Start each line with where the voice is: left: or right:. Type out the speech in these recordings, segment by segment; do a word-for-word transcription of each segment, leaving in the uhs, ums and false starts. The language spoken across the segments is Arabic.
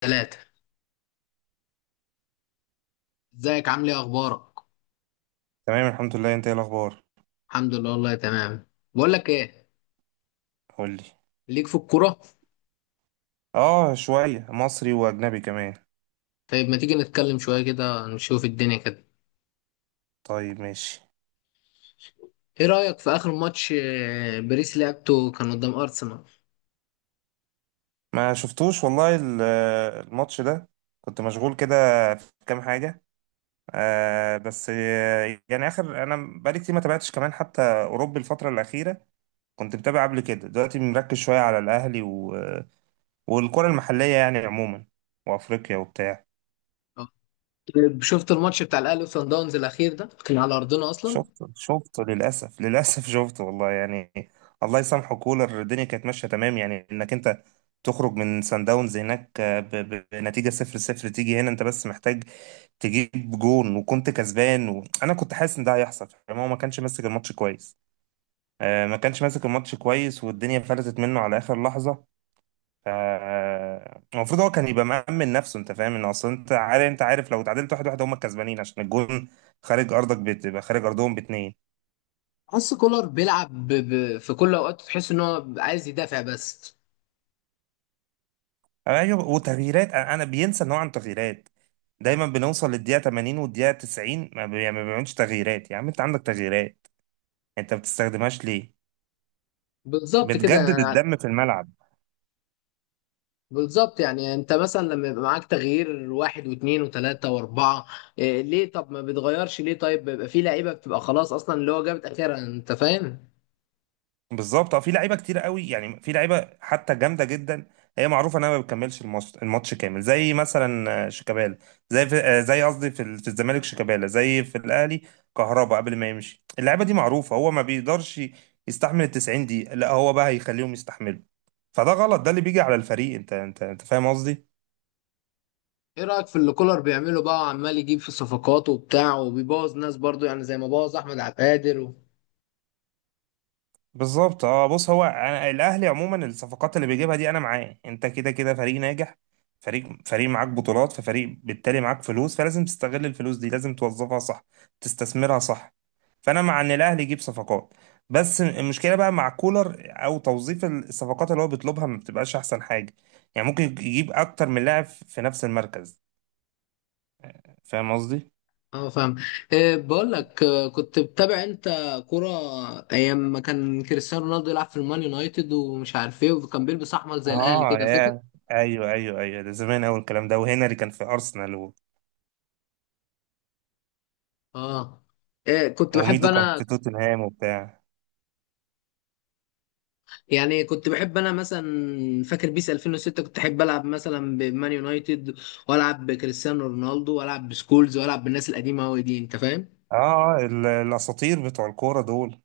left: ثلاثة. ازيك؟ عامل ايه؟ اخبارك؟
right: تمام الحمد لله، انت ايه الاخبار؟
left: الحمد لله، والله تمام. بقول لك ايه،
right: قول لي.
left: ليك في الكورة؟
right: اه، شويه مصري واجنبي كمان.
left: طيب، ما تيجي نتكلم شوية كده، نشوف الدنيا كده.
right: طيب ماشي.
left: ايه رأيك في اخر ماتش آه، باريس؟ لعبته كان قدام ارسنال.
right: ما شفتوش والله ال- الماتش ده. كنت مشغول كده في كام حاجه. آه بس آه، يعني اخر انا بقالي كتير ما تابعتش كمان حتى اوروبي الفتره الاخيره. كنت متابع قبل كده، دلوقتي مركز شويه على الاهلي و... والكره المحليه يعني عموما، وافريقيا وبتاع.
left: آه. طيب، شفت الماتش بتاع الاهلي وصن داونز الاخير ده؟ كان على ارضنا اصلا.
right: شفته شفته للأسف للأسف شفته والله يعني. الله يسامحه كولر، الدنيا كانت ماشية تمام يعني، إنك أنت تخرج من سان داونز هناك ب- ب- بنتيجة صفر صفر، تيجي هنا أنت بس محتاج تجيب جون وكنت كسبان. وأنا كنت حاسس إن ده هيحصل، فاهم؟ هو ما كانش ماسك الماتش كويس، آه، ما كانش ماسك الماتش كويس، والدنيا فلتت منه على آخر لحظة. ف- آه، المفروض هو كان يبقى مأمن نفسه، أنت فاهم إن أصلا أنت عارف أنت عارف لو اتعادلت واحد واحد هم الكسبانين عشان الجون خارج أرضك، بتبقى خارج أرضهم باتنين.
left: حس كولر بيلعب ب... ب... في كل اوقات، تحس ان هو عايز يدافع بس.
right: ايوه، وتغييرات، انا أنا بينسى ان هو عنده تغييرات، دايما بنوصل للدقيقه ثمانين والدقيقه تسعين ما بي- ما بيعملش تغييرات. يا عم انت عندك تغييرات، انت ما بتستخدمهاش ليه؟
left: بالظبط كده.
right: بتجدد الدم في الملعب.
left: بالظبط، يعني انت مثلا لما يبقى معاك تغيير واحد واثنين وثلاثة واربعة، إيه ليه؟ طب ما بتغيرش ليه؟ طيب، بيبقى في لعيبة بتبقى خلاص اصلا، اللي هو جابت اخرها، انت فاهم.
right: بالظبط اه، في لعيبه كتير قوي، يعني في لعيبه حتى جامده جدا هي معروفه انها ما بتكملش الماتش الماتش كامل، زي مثلا آه، شيكابالا، زي في آه، زي قصدي في ال- في الزمالك، شيكابالا، زي في الاهلي كهربا قبل ما يمشي. اللعيبه دي معروفه هو ما بيقدرش يستحمل ال تسعين دقيقه، لا هو بقى هيخليهم يستحملوا؟ فده غلط، ده اللي بيجي على الفريق. انت انت انت فاهم قصدي.
left: ايه رأيك في اللي كولر بيعمله بقى، وعمال يجيب في الصفقات وبتاع، وبيبوظ ناس برضو، يعني زي ما بوظ احمد عبد القادر و...
right: بالظبط اه بص، هو أنا الاهلي عموما الصفقات اللي بيجيبها دي انا معاه، انت كده كده فريق ناجح، فريق فريق معاك بطولات، ففريق بالتالي معاك فلوس، فلازم تستغل الفلوس دي، لازم توظفها صح، تستثمرها صح. فانا مع ان الاهلي يجيب صفقات، بس المشكله بقى مع كولر او توظيف الصفقات اللي هو بيطلبها ما بتبقاش احسن حاجه. يعني ممكن يجيب اكتر من لاعب في نفس المركز، فاهم قصدي؟
left: اه، فاهم. إيه، بقول لك آه، كنت بتابع انت كرة ايام ما كان كريستيانو رونالدو يلعب في المان يونايتد ومش عارف ايه، وكان بيلبس احمر زي الاهلي
right: اه
left: كده، فاكر؟
right: يا، ايوه ايوه ايوه، ده زمان قوي الكلام ده، وهنري كان في ارسنال و-
left: اه. إيه، كنت بحب
right: وميدو كان
left: انا،
right: في توتنهام وبتاع.
left: يعني كنت بحب انا مثلا، فاكر بيس ألفين وستة كنت احب العب مثلا بمان يونايتد، والعب بكريستيانو رونالدو، والعب بسكولز، والعب بالناس القديمه قوي دي، انت فاهم.
right: اه آه، ال- الاساطير بتوع الكوره دول.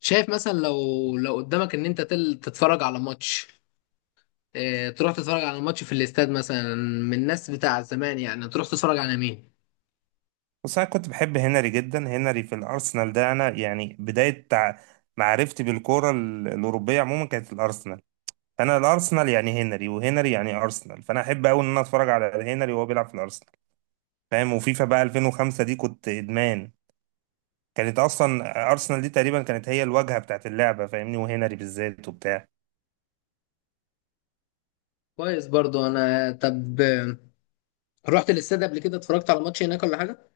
left: شايف مثلا، لو لو قدامك ان انت تل تتفرج على ماتش، اه، تروح تتفرج على ماتش في الاستاد مثلا من الناس بتاع زمان، يعني تروح تتفرج على مين؟
right: بس انا كنت بحب هنري جدا، هنري في الارسنال ده انا يعني بدايه تع- معرفتي بالكوره ال- الاوروبيه عموما كانت في الارسنال. انا الارسنال يعني هنري، وهنري يعني ارسنال، فانا احب قوي ان انا اتفرج على هنري وهو بيلعب في الارسنال، فاهم؟ وفيفا بقى ألفين وخمسة دي كنت ادمان. كانت اصلا ارسنال دي تقريبا كانت هي الواجهه بتاعت اللعبه، فاهمني، وهنري بالذات وبتاع.
left: كويس. برضو انا، طب آه، رحت الاستاد قبل كده؟ اتفرجت على ماتش هناك ولا حاجه؟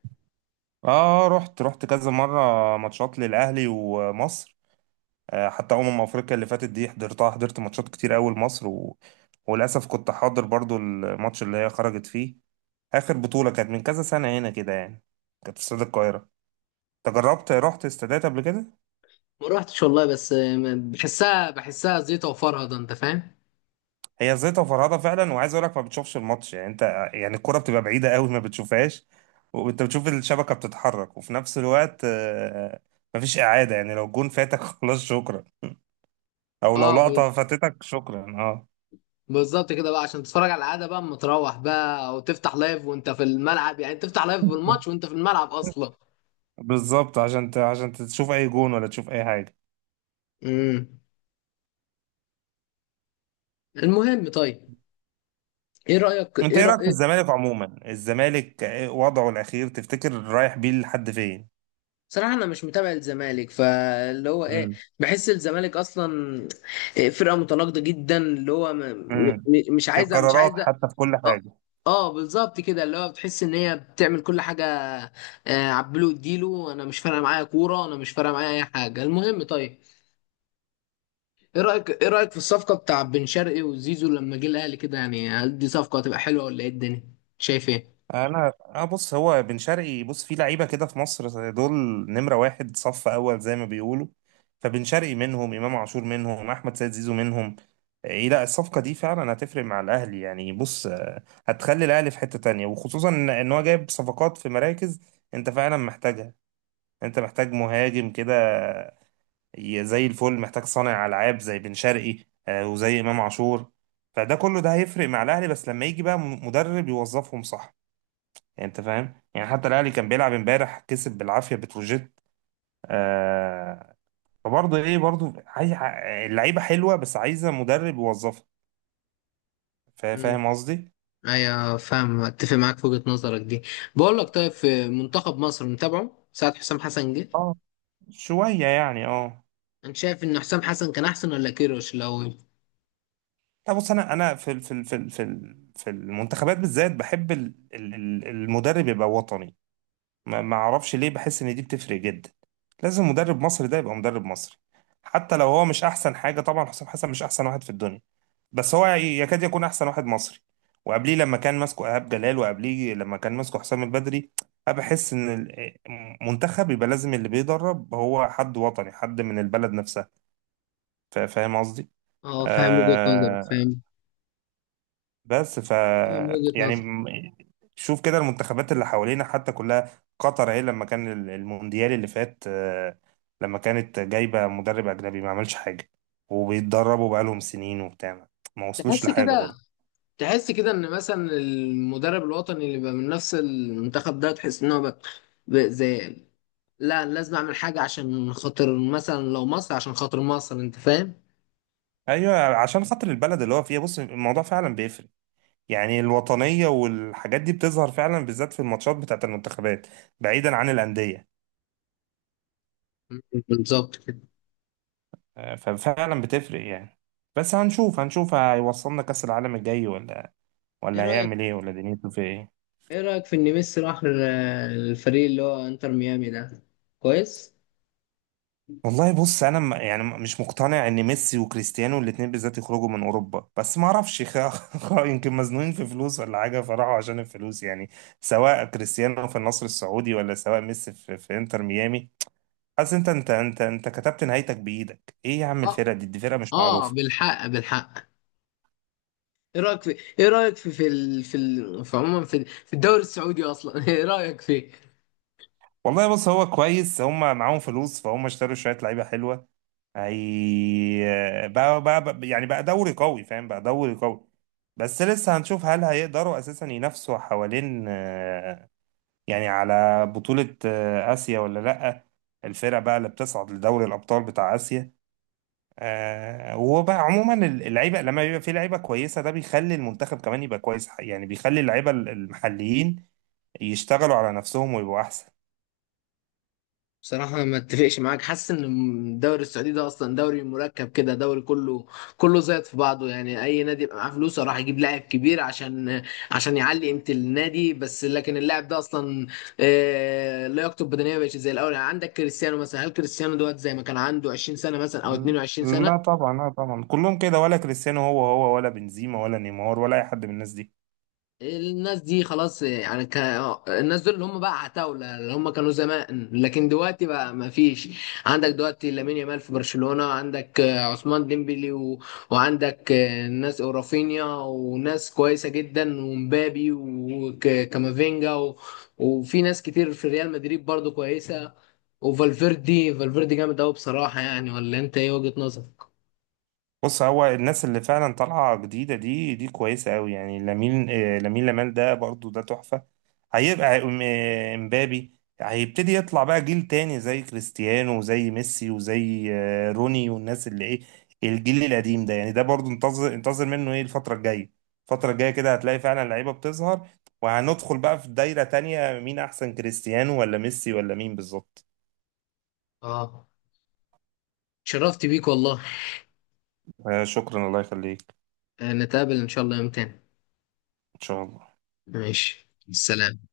right: اه آه، رحت رحت كذا مره ماتشات للاهلي ومصر. آه، حتى أمم أفريقيا اللي فاتت دي حضرتها، حضرت ماتشات كتير أوي لمصر و... وللأسف كنت حاضر برضو الماتش اللي هي خرجت فيه، آخر بطولة كانت من كذا سنة هنا كده يعني. كانت في استاد القاهرة. أنت جربت رحت استادات قبل كده؟
left: ما روحتش والله، بس آه، بحسها بحسها زيطه وفرهده، انت فاهم.
right: هي زيطة فرهضة فعلا، وعايز أقول لك ما بتشوفش الماتش يعني أنت، يعني الكرة بتبقى بعيدة أوي ما بتشوفهاش. وأنت بتشوف الشبكة بتتحرك، وفي نفس الوقت آه، مفيش إعادة. يعني لو الجون فاتك خلاص شكرا، أو لو
left: اه.
right: لقطة فاتتك شكرا أه.
left: بالظبط كده بقى، عشان تتفرج على العاده بقى، اما تروح بقى وتفتح لايف وانت في الملعب، يعني تفتح لايف بالماتش وانت في الملعب اصلا.
right: بالظبط عشان ت... عشان تشوف اي جون ولا تشوف اي حاجه.
left: امم. المهم، طيب، ايه رايك
right: انت
left: ايه
right: ايه رايك في
left: رايك
right: الزمالك عموما؟ الزمالك إيه وضعه الاخير، تفتكر رايح بيه لحد فين؟
left: صراحه انا مش متابع الزمالك، فاللي هو ايه،
right: مم.
left: بحس الزمالك اصلا إيه، فرقه متناقضه جدا، اللي هو م... م...
right: امم
left: م- مش
right: في
left: عايزه مش
right: القرارات
left: عايزه
right: حتى في كل
left: اه،
right: حاجه.
left: آه، بالظبط كده، اللي هو بتحس ان هي بتعمل كل حاجه. آه، عبله اديله، انا مش فارقه معايا كوره، انا مش فارقه معايا اي حاجه. المهم، طيب، ايه رايك ايه رايك في الصفقه بتاع بن شرقي وزيزو لما جه الاهلي كده؟ يعني هل دي صفقه هتبقى حلوه ولا ايه؟ الدنيا شايف ايه؟
right: انا اه بص، هو بن شرقي بص، في لعيبه كده في مصر دول نمره واحد، صف اول زي ما بيقولوا. فبن شرقي منهم، امام عاشور منهم، احمد سيد زيزو منهم. ايه لا، الصفقه دي فعلا هتفرق مع الاهلي، يعني بص، آه، هتخلي الاهلي في حته تانية، وخصوصا ان إن هو جايب صفقات في مراكز انت فعلا محتاجها. انت محتاج مهاجم كده ي- زي الفل، محتاج صانع العاب زي بن شرقي، آه، وزي امام عاشور. فده كله ده هيفرق مع الاهلي، بس لما يجي بقى م- مدرب يوظفهم صح، يعني انت فاهم؟ يعني حتى الاهلي كان بيلعب امبارح كسب بالعافيه بتروجيت. آه، فبرضه ايه، برضه عايز اللعيبه حلوه، بس عايزه مدرب يوظفها. فا-
left: امم.
right: فاهم قصدي؟
left: ايوه، فاهم، اتفق معاك في وجهه نظرك دي. بقول لك، طيب، في منتخب مصر متابعه ساعه حسام حسن جه؟
right: اه شويه يعني اه.
left: انت شايف ان حسام حسن كان احسن ولا كيروش؟ لو
right: لا بص، انا انا في ال- في ال- في ال- في ال- في المنتخبات بالذات بحب ال- ال- ال- المدرب يبقى وطني. ما ما اعرفش ليه، بحس ان دي بتفرق جدا. لازم مدرب مصري، ده يبقى مدرب مصري. حتى لو هو مش احسن حاجه، طبعا حسام حسن مش احسن واحد في الدنيا، بس هو يكاد يكون احسن واحد مصري. وقبليه لما كان ماسكه ايهاب جلال، وقبليه لما كان ماسكه حسام البدري. انا بحس ان ال- منتخب يبقى لازم، اللي بيدرب هو حد وطني، حد من البلد نفسها. فا- فاهم قصدي؟
left: اه، فاهم وجهه نظرك.
right: آه،
left: فاهم
right: بس ف
left: فاهم وجهه
right: يعني
left: نظرك.
right: م- شوف كده المنتخبات اللي حوالينا حتى كلها، قطر اهي لما كان ال- المونديال اللي فات، آه لما كانت جايبة مدرب اجنبي ما عملش حاجة، وبيتدربوا بقالهم سنين وبتاع، ما وصلوش
left: تحس
right: لحاجة
left: كده
right: برضه.
left: تحس كده ان مثلا المدرب الوطني اللي بقى من نفس المنتخب ده، تحس ان هو بقى، بقى زي لا، لازم اعمل حاجه عشان خاطر مثلا لو مصر، عشان خاطر مصر، انت فاهم.
right: ايوه، عشان خاطر البلد اللي هو فيها، بص الموضوع فعلا بيفرق. يعني الوطنيه والحاجات دي بتظهر فعلا بالذات في الماتشات بتاعت المنتخبات، بعيدا عن الانديه.
left: بالظبط كده.
right: آه، ففعلا بتفرق يعني. بس هنشوف، هنشوف هيوصلنا كاس العالم الجاي ولا،
left: ايه
right: ولا
left: رايك
right: هيعمل ايه، ولا دنيته في ايه.
left: ايه رايك في ان ميسي راح ال- الفريق اللي هو انتر ميامي ده؟ كويس.
right: والله بص، انا م- يعني مش مقتنع ان ميسي وكريستيانو الاثنين بالذات يخرجوا من اوروبا، بس ما اعرفش خ- خ- يمكن مزنوقين في فلوس ولا حاجه فراحوا عشان الفلوس يعني. سواء كريستيانو في النصر السعودي، ولا سواء ميسي في, في انتر ميامي. حاسس انت انت انت انت كتبت نهايتك بايدك، ايه يا عم،
left: اه
right: الفرقه دي دي فرقه مش
left: اه،
right: معروفه.
left: بالحق بالحق. ايه رايك في، ايه رايك في في ال... في, ال... في عموما في, في الدوري السعودي اصلا، ايه رايك فيه؟
right: والله بص هو كويس، هم معاهم فلوس، فهم اشتروا شويه لعيبه حلوه. هي بقى, بقى, بقى يعني بقى دوري قوي، فاهم، بقى دوري قوي. بس لسه هنشوف هل هيقدروا اساسا ينافسوا حوالين آه، يعني على بطوله آه، اسيا ولا لا، الفرقه بقى اللي بتصعد لدوري الابطال بتاع اسيا. آه، وبقى عموما ال- اللعيبه، لما بيبقى في لعيبه كويسه ده بيخلي المنتخب كمان يبقى كويس، يعني بيخلي اللعيبه ال- المحليين يشتغلوا على نفسهم ويبقوا احسن.
left: بصراحة ما اتفقش معاك، حاسس ان الدوري السعودي ده اصلا دوري مركب كده، دوري كله كله زيط في بعضه، يعني اي نادي يبقى معاه فلوسه راح يجيب لاعب كبير عشان عشان يعلي قيمة النادي، بس لكن اللاعب ده اصلا آه، لياقته البدنية مبقتش زي الاول، يعني عندك كريستيانو مثلا، هل كريستيانو دوت زي ما كان عنده 20 سنة مثلا او 22 سنة؟
right: لا طبعا، لا طبعا كلهم كده، ولا كريستيانو هو هو، ولا بنزيما ولا نيمار ولا اي حد من الناس دي.
left: الناس دي خلاص، يعني ك... الناس دول اللي هم بقى عتاولة، اللي هم كانوا زمان، لكن دلوقتي بقى ما فيش. عندك دلوقتي لامين يامال في برشلونة، عندك آه، عثمان ديمبلي و... وعندك آه، ناس، ورافينيا، وناس كويسة جدا، ومبابي، وكامافينجا و... وفي ناس كتير في ريال مدريد برضو كويسة، وفالفيردي فالفيردي جامد قوي بصراحة، يعني، ولا انت ايه وجهة نظرك؟
right: بص، هو الناس اللي فعلا طالعه جديده دي دي كويسه قوي، يعني لامين، آه، لامين يامال ده برضو ده تحفه. هيبقى م- مبابي هيبتدي يطلع بقى جيل تاني زي كريستيانو وزي ميسي وزي آه، روني، والناس اللي ايه الجيل القديم ده، يعني ده برضو انتظر انتظر منه ايه الفترة الجاية. الفترة الجاية كده هتلاقي فعلا لعيبة بتظهر، وهندخل بقى في دايرة تانية مين احسن كريستيانو ولا ميسي ولا مين بالظبط.
left: اه، شرفت بيك والله.
right: آه، شكرا الله يخليك.
left: آه، نتقابل ان شاء الله يوم تاني.
right: ان شاء الله.
left: ماشي، السلام.